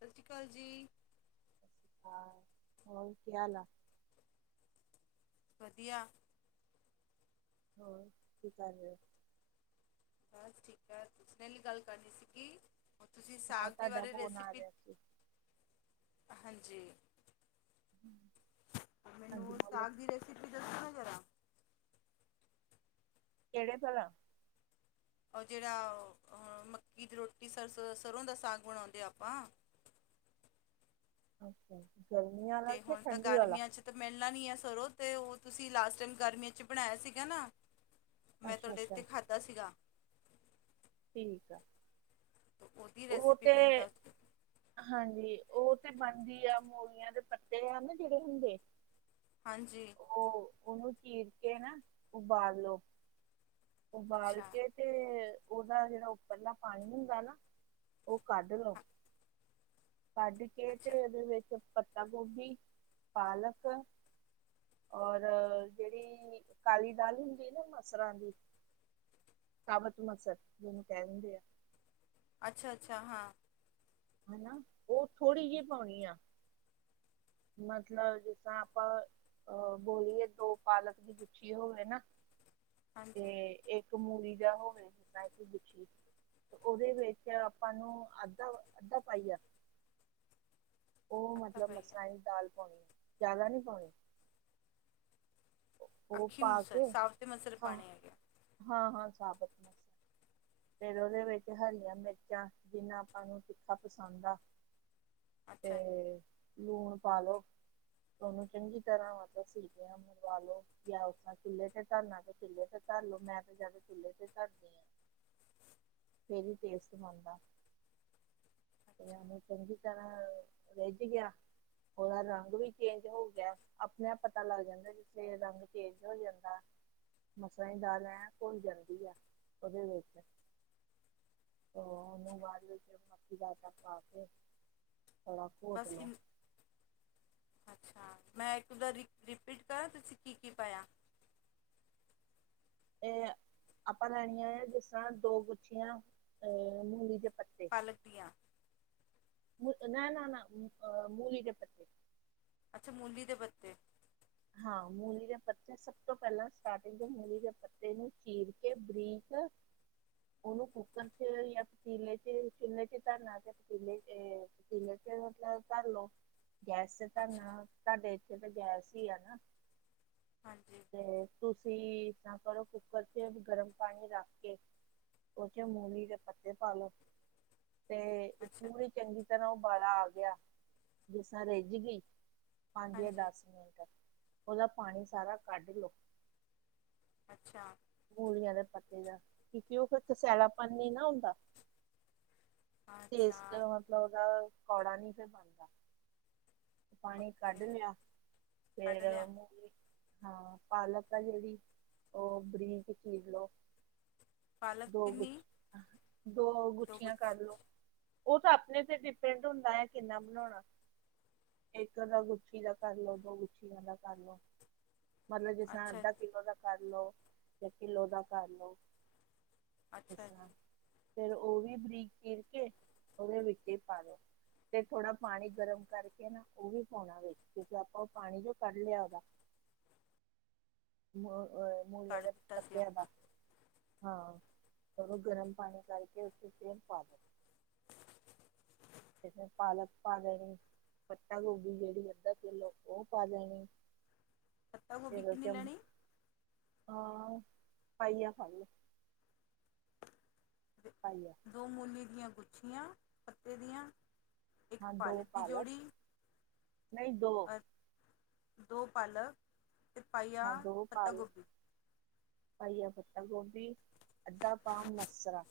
ਸਤਿ ਸ਼੍ਰੀ ਅਕਾਲ ਜੀ। ਹਾਂ ਹੋਰ ਕੀ ਹਾਲ ਆ। [unintelligible] ਵਧੀਆ। ਹਾਂ ਠੀਕ ਜ [unintelligible] ਬਸ ਠੀਕ ਹੈ। ਤੁਨੇ ਗੱਲ ਕਰਨੀ ਸੀਗੀ ਹ ਤੁਸੀਂ ਹਾਂ ਸਾਗ ਦੇ ਤੁਹਾਡਾ ਬਾਰੇ ਫੋਨ ਆ ਰੈਸਪੀ ਰਿਹਾ ਸੀ। ਹਾਂਜੀ, ਹਾਂਜੀ ਮੈਨੂੰ ਬੋਲੋ, ਸਾਗ ਦੀ ਰਸੀ ਕਿਹੜੇ ਭਲਾ ਔਰ ਜਿਹੜਾ ਮੱਕੀ ਦੀ ਰੋਟੀ ਸਰਸੋ ਸਰ੍ਹੋਂ ਦਾ ਸਾਗ ਬਣਾਉਂਦੇ ਆਪਾਂ। ਅੱਛਾ ਗਰਮੀਆਂ ਤੇ ਹੁਣ ਤਾਂ ਗਰਮੀਆਂ ਚ ਤਾਂ ਮਿਲਣਾ ਨਹੀਂ ਹੈ। ਸਰੋਂ ਅਤੇ ਉਹ ਤੁਸੀਂ ਲਾਸਟ ਟਾਈਮ ਗਰਮੀਆਂ 'ਚ ਬਣਾਇਆ ਸੀਗਾ ਨਾ ਮੈਂ ਅੱਛਾ ਤੁਹਾਡੇ ਅੱਛਾ, ਇੱਥੇ ਖਾਧਾ ਸੀਗਾ। ਠੀਕ ਆ, ਤੇ ਉਹਦੀ ਉਹ ਰੈਸਿਪੀ ਤੇ ਮੈਨੂੰ ਦੱਸ ਦਿਓ ਹਾਂਜੀ, ਉਹ ਤੇ ਬਣਦੀ ਆ ਮੂਲੀਆਂ ਦੇ ਪੱਤੇ ਆ ਨਾ ਜਿਹੜੇ ਹੁੰਦੇ। ਹਾਂਜੀ। ਉਹ ਉਹਨੂੰ ਚੀਰ ਕੇ ਨਾ ਉਬਾਲੋ ਉਬਾਲ ਅੱਛਾ ਕੇ [inaudible] ਉਹਦਾ ਜਿਹੜਾ ਉੱਪਰਲਾ ਪਾਣੀ ਹੁੰਦਾ, ਨਾ ਉਹ ਕੱਢ ਲਓ। ਹਾਂ, ਸਾਡੀ ਕੇ ਤੇ ਅੱਛਾ ਉਹਦੇ ਵਿੱਚ ਪੱਤਾ ਗੋਭੀ ਪਾਲਕ ਔਰ ਜਿਹੜੀ ਕਾਲੀ ਦਾਲ ਹੁੰਦੀ, ਨਾ ਮਸਰਾਂ ਦੀ ਕਾਬਤ ਮਸਰ ਜਿਹਨੂੰ ਕਹਿ ਦਿੰਦੇ ਆ। ਅੱਛਾ-ਅੱਛਾ ਹਾਂ। ਹਨਾ, ਉਹ ਥੋੜੀ ਜਿਹੀ ਪਾਉਣੀ ਆ। ਮਤਲਬ ਜਸਾ ਆਪਾਂ ਅਹ ਬੋਲੀਏ ਦੋ ਪਾਲਕ ਦੀ ਗੁੱਛੀ ਹੋਵੇ ਨਾ ਤੇ ਹਾਂਜੀ ਇੱਕ ਕਮੂਰੀ ਦਾ ਹੋਵੇ। ਉਹਦੇ ਵਿੱਚ ਆਪਾਂ ਨੂੰ ਅੱਧਾ ਅੱਧਾ ਪਾਈਆ ਉਹ ਅੱਛਾ ਮਤਲਬ ਭਾਈ ਮਸਲਾਂ ਦੀ ਦਾਲ ਪਾਉਣੀ। ਜ਼ਿਆਦਾ ਨਹੀਂ ਪਾਉਣੀ। ਉਹ ਅੱਖੀ ਪਾ ਮੁਸ ਕੇ ਸਾਬਤੇ ਮਸਲ ਹਾਂ ਪਾਉਣੇ ਹੈਗੇ ਆ। ਹਾਂ ਹਾਂ ਸਾਬਤ। [unintelligible] ਫਿਰ ਓਦੇ ਵਿੱਚ ਹਰੀਆਂ ਮਿਰਚਾਂ ਜਿੰਨਾ ਆਪਾਂ ਨੂੰ ਤਿੱਖਾ ਪਸੰਦ ਆ। ਤੇ ਅੱਛਾ ਜੀ ਲੂਣ ਪਾਂ ਲੋ ਤੇ ਓਨੂੰ ਚੰਗੀ ਤਰ੍ਹਾਂ ਮਤਲਬ ਸਿਟੀਆਂ ਦਵਾ ਲੋ, ਯਾ ਉਸ ਤਰਾਂ ਚੁੱਲੇ ਤੇ ਧਰਨਾ ਤੇ ਚੁੱਲੇ ਤੇ ਧਰ ਲੋ ਮੈਂ ਤੇ ਜਾਦਾ ਚੁੱਲੇ ਤੇ ਧਰਦੀ ਆਂ। ਫੇਰ ਵੀ ਟੇਸਟ ਬਨਦਾ। ਤੇ ਅੱਛਾ ਏਨੂੰ ਚੰਗੀ ਤਰਾਂ ਰੇਝ ਗੇਯਾ। ਓਦਾ ਰੰਗ ਵੀ ਚੇਂਜ ਹੋ ਗਿਆ। ਅਪਨੇ ਆਪ ਪਤਾ ਲੱਗ ਜਾਂਦਾ ਜਿੱਥੇ ਐ ਰੰਗ ਚੇਜ ਹੋ ਜਾਂਦਾ। ਮਸਰਾਂ ਦੀ ਦਾਲ ਐ ਘੁਲ ਜਾਂਦੀ ਆ ਓਦੇ ਵਿੱਚ। ਤੋਂ ਓਨੂੰ ਅੱਛਾ ਜੀ ਬਾਦ ਵਿੱਚ ਮੱਕੀ ਦਾ ਆਟਾ ਪਾ ਕੇ ਥੋੜਾ ਘੋਟ ਬਸ ਇ ਲੋ ਅੱਛਾ, ਮੈਂ ਇੱਕਦਾ ਰਿ ਰਿਪੀਟ ਕਰਾਂ ਤੁਸੀਂ ਕੀ ਕੀ ਪਾਇਆ? ਤੇ ਆਪਾਂ ਲੈਣੀਆਂ ਆ ਜਿਸ ਤਰ੍ਹਾਂ ਦੋ ਗੁੱਛੀਆਂ ਅਹ ਮੂਲੀ ਦੇ ਪਤ ਪਾਲਕ ਦੀਆਂ। ਨਾ, ਨਾ, ਨਾ, ਅ ਮੂਲੀ ਦੇ ਪੱਤੇ। ਅੱਛਾ ਮੂਲੀ ਦੇ ਪੱਤੇ। ਹਾਂ ਮੂਲੀ ਦੇ ਪੱਤੇ ਸਭ ਤੋਂ ਪਹਿਲਾਂ ਸਟਾਰਟਿੰਗ ਤੋਂ ਮੂਲੀ ਦੇ ਪੱਤੇ ਨੂੰ ਚੀਰ ਕੇ ਬਰੀਕ ਓਨੂੰ ਕੁੂੱਕਰ 'ਚ ਯਾ ਪਤੀਲੇ 'ਚ ਚੁਲੇ 'ਚ ਧਰਨਾ ਯਾ ਪਤੀਲੇ 'ਚ ਏ ਪਤੀਲੇ ਚ ਮਤਲਬ ਧਰ ਲੋ। ਗੈਸ ਤੇ ਅੱਛਾ ਧਰਨਾ ਤੁਹਾਡੇ ਇੱਥੇ ਤੇ ਗੈਸ ਈ ਆ ਨਾ। ਹਾਂਜੀ। ਤੇ ਤੁਸੀਂ ਇਸ ਤਰਾਂ ਕਰੋ ਕੁੱਕਰ'ਚ ਗਰਮ ਪਾਣੀ ਰੱਖ ਕੇ ਓ 'ਚ ਮੂਲੀ ਦੇ ਪੱਤੇ ਪਾਲੋ ਤੇ ਅੱਛਾ ਪੂਰੀ ਚੰਗੀ ਤਰਾਂ ਉਬਾਲਾ ਆ ਗਿਆ ਜਿਸ ਤਰਾਂ ਰਿੱਝ ਗਈ ਪੰਜ ਜਾਂ ਹਾਂਜੀ ਦਸ ਮਿੰਟ ਓਦਾ ਪਾਨੀ ਸਾਰਾ ਕੱਢ ਲੋ। ਅੱਛਾ। ਮੂਲੀਆਂ ਦੇ ਪੱਤੇ ਦਾ ਕਿਉਕਿ ਓ ਫਿਰ ਕਸੈਲਾਪਨ ਨੀ ਨਾ ਹੁੰਦਾ। ਅੱਛਾ ਟੇਸਟ ਮਤਲਬ ਓਦਾ ਕੌੜਾ ਨੀ ਫਿਰ ਬਨਦਾ। ਪਾਣੀ ਓਕੇ ਕੱਢ ਲਿਆ ਕੱਢ ਫੇਰ ਲਿਆ ਮੂਲੀ ਹਾਂ ਪਾਲਕ ਆ ਜੇੜੀ ਓ ਬਰੀਕ ਚੀਰ ਲੋ। ਪਾਲਕ ਦੋ ਗੁਛ ਕਿੰਨੀ ਦੋ ਦੋ ਗੁੱਛੀਆਂ ਗੁੱਛ ਕਰ ਲੋ। ਓ ਤਾਂ ਆਪਨੇ ਤੇ ਡਿਪੈਂਡ ਹੁੰਦਾ ਏ ਕਿੰਨਾ ਬਣਾਉਣਾ। ਇੱਕ ਅੱਧਾ ਗੁੱਛੀ ਦਾ ਕਰ ਲੋ, ਦੋ ਗੁੱਛੀਆਂ ਦਾ ਕਰ ਲੋ। ਮਤਲਬ ਜਿਸ ਤਰਾਂ ਅੱਛਾ ਅੱਧਾ ਜੀ ਕਿੱਲੋ ਦਾ ਕਰ ਲੋ। ਯਾ ਕਿਲੋ ਦਾ ਕਰ ਲੋ ਇਸ ਅੱਛਾ ਤਰਾਂ। ਜੀ ਫਿਰ ਓ ਵੀ ਬਰੀਕ ਚਿਰ ਕੇ ਓਦੇ ਵਿੱਚੇ ਈ ਪਾ ਲੋ। ਫੇਰ ਥੋੜਾ ਪਾਣੀ ਗਰਮ ਕਰਕੇ ਨਾ ਓ ਵੀ ਪਾਉਣਾ ਵਿੱਚ ਕਿਉਂਕਿ ਆਪਾਂ ਓ ਪਾਣੀ ਜੋ ਕੱਢ ਲਿਆ ਓਦਾ। ਮ ਅਹ ਮੂਲੀਆਂ ਕੱਢ ਦੇ ਦਿੱਤਾ ਸੀ ਪੱਤੇਆਂ ਆਪਾਂ ਦਾ। ਹਾਂ ਫੇਰ ਓ ਗਰਮ ਪਾਣੀ ਕਰਕੇ ਓਥੇ ਸੇਮ ਪਾ ਦੋ। ਜਿਵੇਂ ਪਾਲਕ ਪਾ ਲੈਣੀ ਪੱਤਾ ਗੋਭੀ ਜੇੜੀ ਅੱਧਾ ਕਿਲੋ ਓ ਪਾ ਲੈਣੀ। ਪੱਤਾ ਗੋਭੀ ਫੇਰ ਓ ਕਿੰਨੀ 'ਚ ਲੈਣੀ ਹਾਂ ਪਾਈਆ ਪਾਲਕ। ਦ ਪਾਈਆ। ਦੋ ਮੂਲੀ ਦੀਆਂ ਗੁੱਛੀਆਂ ਪੱਤੇ ਦੀਆਂ ਇੱਕ ਪਾਲਕ ਦੀ ਜੋੜੀ। ਨਈ ਦੋ ਅ ਦੋ ਪਾਲਕ ਹਾਂ ਬੋ ਪਾ ਲ ਪਾਈਆ ਪਤਾ ਗੋਭੀ ਅੱਧ ਪਾਮ ਮਸਰ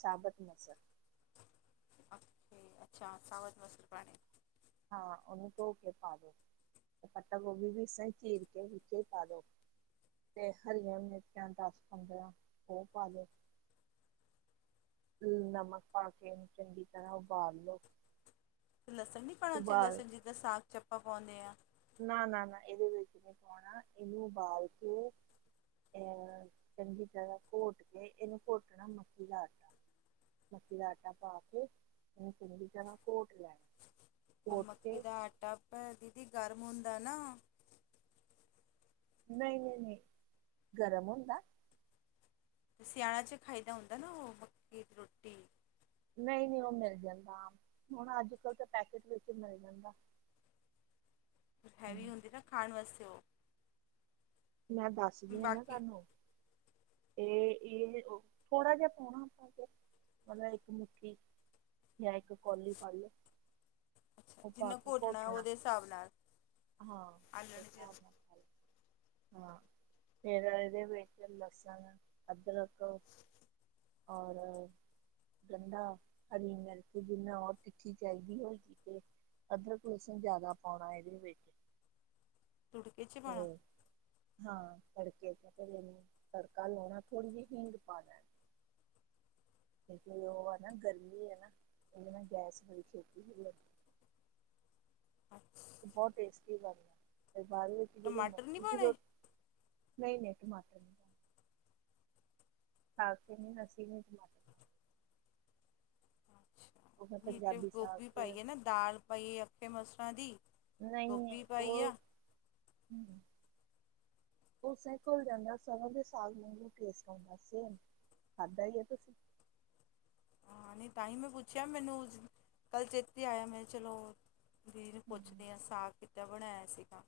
ਸਾਬਤ ਮਸਰ ਅੱਛਕੇ ਅੱਛਾ ਸਾਵਧ ਮਸੂਰ ਪਾਣੀ ਹਾਂ ਉਹਨੂੰ ਧੋ ਕੇ ਪਾ ਦਿਓ ਪਤਾਗੋਬੀ ਵੀ ਸਹਿਚੀਰਕੇ ਵਿਚੇ ਪਾਦੋਂ ਤੇ ਹਰੀਆਂ ਮਿਰਚਾਂ ਦਸ ਪੰਦਰਾਂ ਉਹ ਪਾ ਲਓ ਹਮ ਨਮਕ ਪਾ ਕੇ ਏਨੂੰ ਚੰਗੀ ਤਰ੍ਹਾਂ ਉਬਾਲੋ ਅਤੇ ਲਸਣ ਨਹੀਂ ਪਾਣਾ ਉੱਚੇ ਲਸਣ ਜਿੱਦਾਂ ਸਾਗ ਚੱਪਾ ਪਾਂਦੇ ਆ ਨਾ ਨਾ ਨਾ ਇਹਦੇ ਵਿੱਚ ਨੀ ਪਾਣਾ ਇਹਨੂੰ ਉਬਾਲ ਕੇ ਅਹ ਚੰਗੀ ਤਰ੍ਹਾਂ ਘੋਟ ਕੇ ਇਹਨੂੰ ਘੋਟਣਾ ਮੱਕੀ ਦਾ ਆਟਾ ਮੱਕੀ ਦਾ ਆਟਾ ਪਾ ਕੇ ਉਹਨੂੰ ਚੰਗੀ ਤਰਾ ਘੋਟ ਲੈ ਮੱਕੀ ਦਾ ਆਟਾ ਭੈ ਦੀਦੀ ਗਰਮ ਹੁੰਦਾ ਨਾ ਨਹੀਂ ਨਹੀਂ ਨਹੀਂ ਗਰਮ ਹੁੰਦਾ ਅਤੇ ਸਿਆਲਾ 'ਚ ਖਾਈਦਾ ਹੁੰਦਾ ਨਾ ਉਹ ਮੱਕੀ ਦੀ ਰੋਟੀ ਨਹੀਂ ਨਹੀਂ ਉਹ ਮਿਲ ਜਾਂਦਾ ਆਮ ਹੁਣ ਅੱਜ ਕਲ ਤਾਂ ਪੈਕੇਟ ਵਿੱਚ ਮਿਲ ਜਾਂਦਾ ਹੈਵੀ ਹਮ, ਹੁੰਦੀ ਨਾ ਖਾਣ ਵਾਸਤੇ ਉਹ ਮੈਂ ਦੱਸਦੀ ਹਾਂ ਨਾ ਬਾਕੀ ਤੁਹਾਨੂੰ ਤੇ ਇਹ ਥੋੜਾ ਜਿਹਾ ਪਾਉਣਾ ਆਪਾਂ ਫ ਮਤਲਬ ਇੱਕ ਮੁਠੀ ਜਾਂ ਇੱਕ ਕੋਲੀ ਫਾਈ ਅੱਛਾ ਜਿੰਨਾ ਘੋਟਣਾ ਉਹਦੇ ਹਿਸਾਬ ਨਾਲ ਹਾਂ ਆ ਉਹਦੇ ਲਣ ਜੇ ਹਿਸਾਬ ਨਾਲ ਪਾ ਹਾਂ ਫੇਰ ਇਹਦੇ ਵਿੱਚ ਲਸਣ ਅਦਰਕ ਔਰ ਗੰਡਾ ਹਰੀ ਮਿਰਚ ਜਿਨਾ ਉਹ ਤਿਖੀ ਚਾਈਦੀ ਹੋਏਗੀ ਤੇ ਅਦਰਕ ਲਸਨ ਨੂੰ ਜਿਆਦਾ ਪਾਉਣਾ ਇਹਦੇ ਵਿੱਚ ਤੁੜਕਕੇ ਚ ਪਾਣਾਂ ਤੇ ਹਾਂ ਤੜਕੇ ਚ ਫਿਰਨੂੰ ਤੜਕਾ ਲਾਉਣਾ ਥੋੜ੍ਹੀ ਜਿਹੀ ਹੀਂਗ ਪਾ ਲੈਣਾ ਉਹ ਹੈ ਨਾ, ਗਰਮੀ ਹੈ ਨਾ ਗੈਸ [unintelligible] [inaudible] ਬੋਤ ਟੇਸਟੀ [unintelligible] ਟਮਾਟਰ ਨਈ ਪਾਣੇ ਨਈ, ਨਈ ਟਮਾਟਰ ਨੀ ਐ ਖਾ ਕੇ ਨੀ ਨਸੀਏ ਉਹ ਫਿਰ ਵਿਚੇ ਪੰਜਾਬੀ ਸਾਗ ਗੋਭੀ ਤੇ ਪਾਈਏ ਨਾ, ਦਾਲ ਪਾਈਏ, ਅੱਖੇ ਮਸਰਾਂ ਦੀ ਨਹੀਂ ਗੋਭੀ ਪਾਈ ਉਹ ਆ [inaudible] ਉਸੇ ਘੁਲ ਜਾਂਦਾ ਸਰਿਓ ਦਾ ਸਾਗ ਨੂੰ ਟੇਸਟ ਆਂਦਾ ਸੀ। ਖਾਧਾ ਹੀ ਹੈ, ਤੁਸੀਂ ਆਨਈ ਤਾਂ ਹੀ ਮੈਂ ਪੁੱਛਿਆ ਮੈਨੂੰ, ਕੱਲ ਚੇਤੇ ਆਇਆ, ਮੈਂ ਚਲੋ ਦੀ ਨੂੰ ਹਮ, ਪੁੱਛਦੇਆਂ ਸਾਗ ਕਿੱਦਾਂ ਬਣਾਇਆਂ ਸੀਗਾ?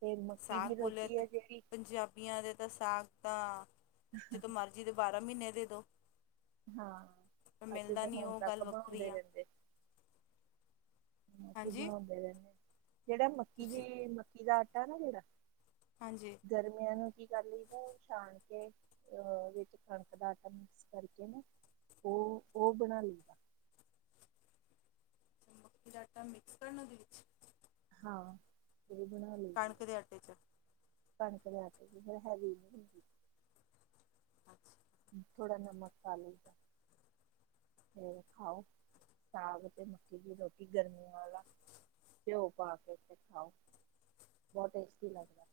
ਤੇ ਮੱਕੀ ਸਾਗ ਦੀ ਬੋਲਿਆਂ ਰੋਟੀ ਤੇ, ਹੈ ਜਿਹੜੀ ਪੰਜਾਬੀਆਂ ਦੇ ਤਾਂ ਸਾਗ ਦਾ, ਜਦੋਂ ਮਰਜ਼ੀ ਜੀਦੇ ਬਾਰਾਂ ਮੀਨੇ ਦੇ ਦੋ ਹਾਂ, ਪਰ ਅਸੀਂ ਮਿਲਦਾ ਤਾਂ ਨਹੀਂ ਹੁਣ ਉਹ ਗੱਲ ਤੱਕ ਵੱਖਰੀ ਬਣਾਉਂਦੇ ਆ ਰਹਿੰਦੇ ਅਸੀਂ ਹਾਂਜੀ ਬਣਾਉਂਦੇ ਰਹਿੰਦੇ, ਜੇੜਾ ਮੱਕੀ ਤੁਸੀਂ ਦੀ, ਮੱਕੀ ਦਾ ਆਟਾ ਨਾ ਜੇੜਾ ਹਾਂਜੀ। ਗਰਮੀਆਂ ਨੂੰ ਕੀ ਕਰ ਲਈ ਦਾ ਏ, ਛਾਨ ਕੇ, ਏ ਵਿੱਚ ਕਣਕ ਦਾ ਆਟਾ ਮਿਕਸ ਕਰ ਓਹ, ਓ ਬਨਾ ਲਈ ਫਿਰ ਆਟਾ ਮਿਕਸ ਕਰਨਾ ਉਦੇ ਵਿੱਚ ਹਾਂ ਬਣਾ [unintelligible] ਕਣਕ ਦੇ ਆਟੇ ਚ ਕਣਕ ਦੇ ਆਟੇ ਚ [unintelligible] ਨੀ ਹੁੰਦੀ ਅੱਛਾ ਥੋੜਾ ਨਮਕ ਪਾਲੋ ਫਿਰ ਖਾਓ, ਸਾਗ ਤੇ ਮੱਕੀ ਦੀ ਰੋਟੀ ਗਰਮੀਆਂ ਵਾਲਾ ਘਿਓ ਪਾ ਕੇ ਖਾਓ ਬਹੁਤ ਟੇਸ਼ਟੀ ਲਗਦਾ।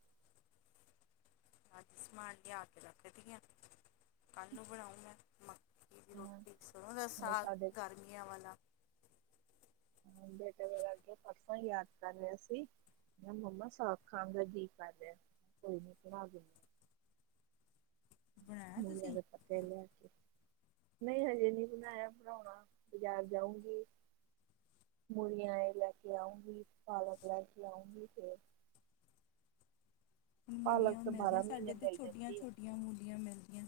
ਅੱਜ ਸਮਾਨ ਲਿਆ ਕੇ ਰੱਖਦੀ ਹ, ਕੱਲ ਬਣਾਓ ਮੈਂ ਮੱਕੀ ਦੀ ਹਾਂ ਰੋਟੀ ਸਰੋ ਦਾ ਮੇਰੇ ਸਾਗ, ਸਾਡੇ ਗਰਮੀਆਂ ਵਾਲਾ ਹ ਬੇਟੇ ਦਾ ਅਗੇ [unintelligible] ਯਾਦ ਕਰ ਰਿਹਾ ਸੀ। ਮੈਂ ਮੰਮਾ ਸਾਗ ਖਾਨ ਦਾ ਜੀ ਕਰ ਰਿਹਾ ਹੈ, ਕੋਈ ਨੀ [unintelligible] [inaudible] ਲਿਆ ਬਣਾਇਆ ਤੁਸੀਂ ਕੇ, ਨਹੀਂ ਹਲੇ ਨਈ ਬਣਾਇਆ ਬਣਾਉਣਾ ਬਾਜ਼ਾਰ ਜਾਊਗੀ ਮੁਲੀਆਂ ਐ ਲੈ ਕੇ ਆਉਂਗੀ, ਪਾਲਕ ਲੈ ਕੇ ਆਊਂਗੀ, ਫਿਰ ਪਾਲਕ ਮੂਲੀਆਂ ਤਾਂ ਮਿਲਦੀਆਂ ਬਾਰਾਂ ਮਹੀਨੇ ਸਾਡੇ ਤੇ ਮਿਲ ਛੋਟੀਆਂ, ਜਾਂਦੀ ਹੈ ਛੋਟੀਆਂ ਮੂਲੀਆਂ ਮਿਲਦੀਆਂ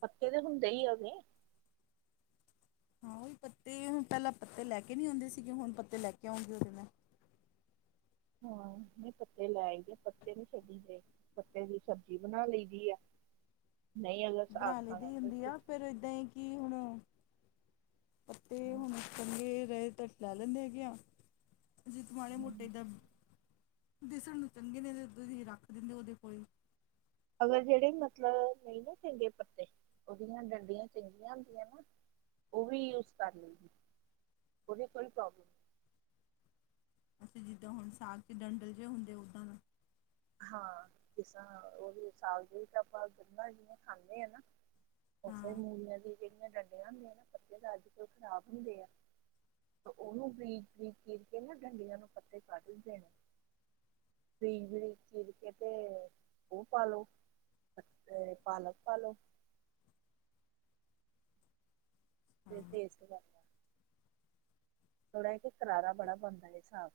ਪੱਕੇ, ਤਾਂ ਹੁੰਦੇ ਈ ਅਵੇ ਹਾਂ ਪੱਤੇ, ਹੁਣ ਪਹਿਲਾਂ ਪੱਤੇ ਲੈ ਕੇ ਨਈ ਆਉਂਦੇ ਸੀਗੇ ਹੁਣ ਪੱਤੇ ਲੈ ਕੇ ਆਉਂਗੇ ਓਦੇ ਹਾਂ, ਮੇ ਪੱਤੇ ਲੈਈ ਪੱਤੇ ਨੇ ਛੱਡੀ ਦੇ ਪੱਤੇ ਦੀ ਸਬਜ਼ੀ ਬਣਾ ਲਈ ਦੀ ਏ, ਨਈ ਅਗਰ ਸਾਗ ਬਣਾ ਲਈਦੀ ਖਾਣਾ ਤੇ ਹੁੰਦੀ ਆ ਫਿਰ ਏਦਾਂ ਹੀ ਕਿ ਹੁਣਾ, ਪੱਤੇ ਹੁਣ ਚੰਗੇ ਰਹੇ ਤ ਲੈ ਲੈਂਦੇ ਹੈਗੇ ਆ, ਅਸੀ ਮਾੜੇ ਮੋਟੇ ਏਦਾਂ ਦਿਸਣ ਨੂੰ ਚੰਗੇ ਨੇ ਤੁਸੀਂ ਰੱਖ ਦਿੰਦੇ ਓਦੇ ਕੋਲ ਅਗਰ ਜਿਹੜੇ ਮਤਲਬ ਨਹੀਂ ਨਾ ਚੰਗੇ ਪੱਤੇ, ਉਹਦੀਆਂ ਡੰਡੀਆਂ ਚੰਗੀਆਂ ਹੁੰਦੀਆਂ ਨਾ ਓ ਵੀ ਯੂਜ ਕਰ ਲੈਂ, ਓਦੀ ਕੋਈ ਪ੍ਰੌਬਲਮ ਅਸੀਂ ਜਿੱਦਾਂ ਹੁਣ ਸਾਗ ਚ ਡੰਡਲ ਜਿਹੇ ਹੁੰਦੇ ਓਦਾਂ ਦਾ ਹਾਂ ਉਹ ਸਾਗ [unintelligible] ਖਾਂਦੇ ਹ ਨਾ ਉਸੇ ਹਾਂ ਮੂਲੀਆਂ ਦੀ ਜਿਹੜੀਆਂ ਡੰਡੀਆਂ ਹੁੰਦੀਆਂ ਨਾ ਪੱਤੇ ਤਾਂ ਅੱਜ ਕਲ ਖ਼ਰਾਬ ਹੁੰਦੇ ਆ ਉਹਨੂੰ ਬਰੀਕ, ਬਰੀਕ ਕਰ ਕੇ ਨਾ ਡੰਡੀਆਂ ਨੂੰ ਪੱਤੇ ਕੱਢਦੇ ਨੇ [unintelligible] ਚੀਰ ਕੇ ਤੇ ਓ, ਪਾਲੋ ਪਾਲਕ ਪਾਲੋ [unintelligible] ਥੋੜਾ ਕਿ ਖਲਾਰਾ ਬੜਾ ਪੈਂਦਾ ਐ ਹਿਸਾਬ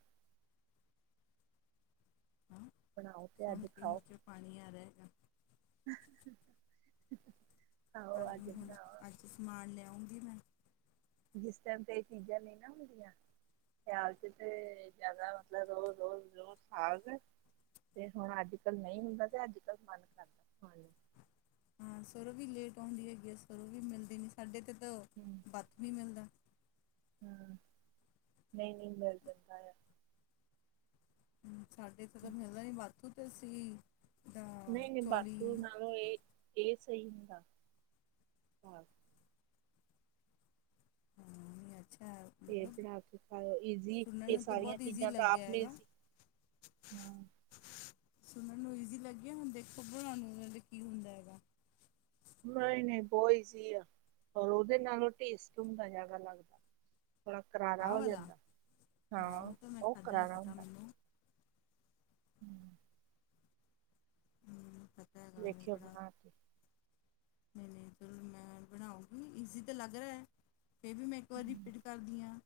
ਹਾਂ ਬਣਾਓ ਤੇ ਸੁਣ ਅਜ ਕੇ ਖਾਓ ਮੂੰਹ ਚ ਪਾਣੀ ਆ ਰਿਹਾ ਹੈਗਾ ਆਹੋ ਆਜ ਬਨਾਓ ਅੱਛਾ ਸਮਾਨ ਲਿਆਉਂਗੀ ਮੈਂ ਜਿਸ ਟਾਈਮ ਤੇ ਇਹ ਚੀਜ਼ਾਂ ਨਹੀਂ ਨਾ ਹੁੰਦੀਆਂ ਪਿਆਲ ਚ ਤੇ ਜਿਆਦਾ ਮਤਲਬ ਰੋਜ਼ ਰੋਜ਼ ਰੋਜ਼ ਸਾਗ ਤੇ ਹੁਣ ਅੱਜ ਕਲ ਨਹੀਂ ਹੁੰਦਾ ਤੇ ਅੱਜ ਕਲ ਮਨ ਕਰਦਾ ਹਾਂ ਸਰੋਂ ਵੀ ਲੇਟ ਆਉਂਦੀ ਹੈਗੀ ਆ ਸਰੋਂ ਵੀ ਮਿਲਦੀ ਨਹੀਂ ਸਾਡੇ ਤੇ ਤਾਂ ਬਾਥੂ ਵੀ ਮਿਲਦਾ ਹੂੰ ਨਹੀਂ ਨਹੀਂ ਮਿਲ ਜਾਂਦਾ ਆ ਹ ਸਾਡੇ ਤੇ ਤਾਂ ਮਿਲਦਾ ਨੀ ਬਾਥੂ ਤੇ ਅਸੀ ਨਹੀਂ ਨਹੀਂ ਬਾਥੂ ਨਾਲੋਂ ਇਹ ਇਹ ਸਹੀ ਹੁੰਦਾ ਹਾਂ ਅੱਛਾ ਫੇਰ ਮਤਲਬ ਬਣਾ ਕੇ ਖਾਓ। ਈਜ਼ੀ, ਸੁਣਨ ਏਹ ਨੂੰ ਤਾਂ ਸਾਰੀਆਂ ਬਹੁਤ ਈਜ਼ੀ ਚੀਜਾਂ ਤਾਂ ਲੱਗਿਆ ਆਪ ਨੇ ਹੈਗਾ ਸਿਖ ਸੁਣਨ ਨੂੰ ਈਜ਼ੀ ਲੱਗਿਆ, ਹੁਣ ਦੇਖੋ ਬਣਾਂਦੇ ਹਾਂ ਤੇ ਨੂੰਨਾਂ ਕੀ ਹੁੰਦਾ ਹੈਗਾ ਨਈ ਨਈ ਬਹੋ ਇਜ਼ੀ ਆ ਹੋਰ ਓਹਦੇ ਨਾਲੋਂ ਟੇਸਟੇ ਹੁੰਦਾ ਜਿਆਦਾ ਲੱਗਦਾ। ਥੋੜਾ ਕਰਾਰਾ ਆਹ ਹੋ ਵਾਲਾ ਜਾਂਦਾ। ਹਾਂ, ਉਹ ਤਾਂ ਮੈਂ ਬਹੋਤ ਖਾਧਾ ਹੈ ਕਰਾਰਾ ਪਤਾ ਹੁੰਦਾ। ਮੈਨੂੰ [inaudible] ਹੂੰ, ਪਤੈ। ਵੇਖਿਆ ਬਣਾ ਕੇ ਨਈ-ਨਈ, ਚਲ ਮੈਂ ਬਣਾਉਂਗੀ, ਇਜ਼ੀ ਤੇ ਲੱਗ ਰਿਐ। ਫੇਰ ਵੀ ਮੈਂ ਇੱਕ ਵਾਰੀ ਹੂੰ ਰਿਪੀਟ ਕਰਦੀ ਆਂ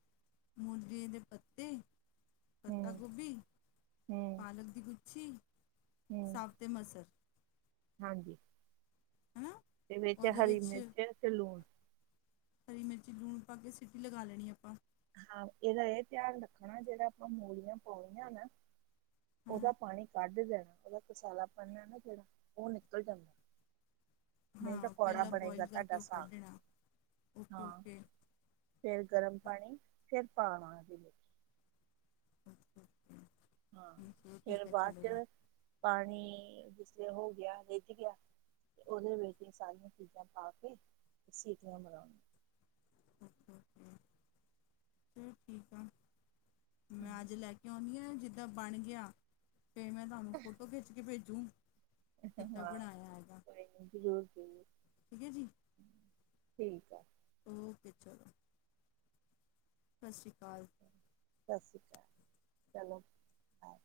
ਮੁਰਗੀ ਦੇ ਪੱਤੇ ਪੱਤਾ ਹੂੰ ਗੋਭੀ, ਪਾਲਕ ਦੀ ਗੁੱਛੀ, ਹੂੰ ਸਾਗ ਤੇ ਮਸਰ। ਹਾਂਜੀ ਹੈਨਾ? ਇਦੇ ਵਿੱਚ ਹੈ-ਹਰੀ ਮਿਰਚ ਤੇ ਲੂਨ ਹਰੀ ਮਿਰਚੀ ਲੂਨ ਪਾ ਕੇ ਸਿਟੀ ਲਗਾ ਲੈਣੀ, ਆਪਾਂ। ਹਾਂ ਏਹਦਾ ਏਹ ਧਿਆਨ ਰੱਖਣਾ ਜਿਹੜਾ ਆਪਾਂ ਮੂਲੀਆਂ ਪੋਣੀਆਂ ਨਾ ਹਾਂ ਓਹਦਾ ਪਾਣੀ ਕੱਢ ਦੇਣਾ ਓਹਦਾ ਕਸਾਲਾ ਪਣ ਹੈ ਨਾ ਜੇਹੜਾ ਓਹ ਨਿਕਲ ਜਾਂਦਾ। ਨਹੀਂ ਤਾਂ ਹਾਂ ਕੋੜਾ ਪਹਿਲਾਂ ਬਣੇਗਾ ਬੋਇਲ ਕਰਕੇ ਤਾਡਾ ਉਹ ਕੱਢ ਸਾਗ ਦੇਣਾ ਓਕੇ ਓਕੇ ਫੇਰ ਗਰਮ ਪਾਣੀ ਫੇਰ ਪਾਣਾ ਓਹਦੇ ਵਿੱਚ [unintelligible] ਹਾਂ ਚਲੋ ਫੇਰ ਠੀਕ ਆ ਬਾਦ ਚਲੇਗਾ ਚ ਪਾਣੀ ਜਿਸਲੇ ਹੋ ਗਿਆ ਰਿੱਝ ਗਿਆ ਓਹਦੇ ਵਿੱਚ ਏਹ ਸਾਰੀਆਂ ਚੀਜਾਂ ਪਾ ਕੇ ਸੀਟੀਆਂ ਮਰਾਣੀਆਂ ਚਲ ਠੀਕ ਆ, ਮੈਂ ਅੱਜ ਮਰਾਉਣੀਆਂ ਲੈ ਕੇ ਆਉਣੀ ਹਾਂ ਜਿੱਦਾਂ ਬਣ ਗਿਆ ਫੇਰ ਮੈਂ ਤੁਹਾਨੂੰ ਫੋਟੋ ਖਿੱਚ ਕੇ ਭੇਜਿਆ?? ਹਾਂ ਕੋਈ ਨਾ ਜ਼ਰੂਰ ਜ਼ਰੂਰ ਠੀਕ ਹੈ ਜੀ ਠੀਕ ਐ ਓਕੇ, ਚਲੋ। ਸਤਿ ਸ਼੍ਰੀ ਕਾਲ ਸਤਿ ਸ਼੍ਰੀ ਅਕਾਲ, ਚਲੋ, ਬਾਯ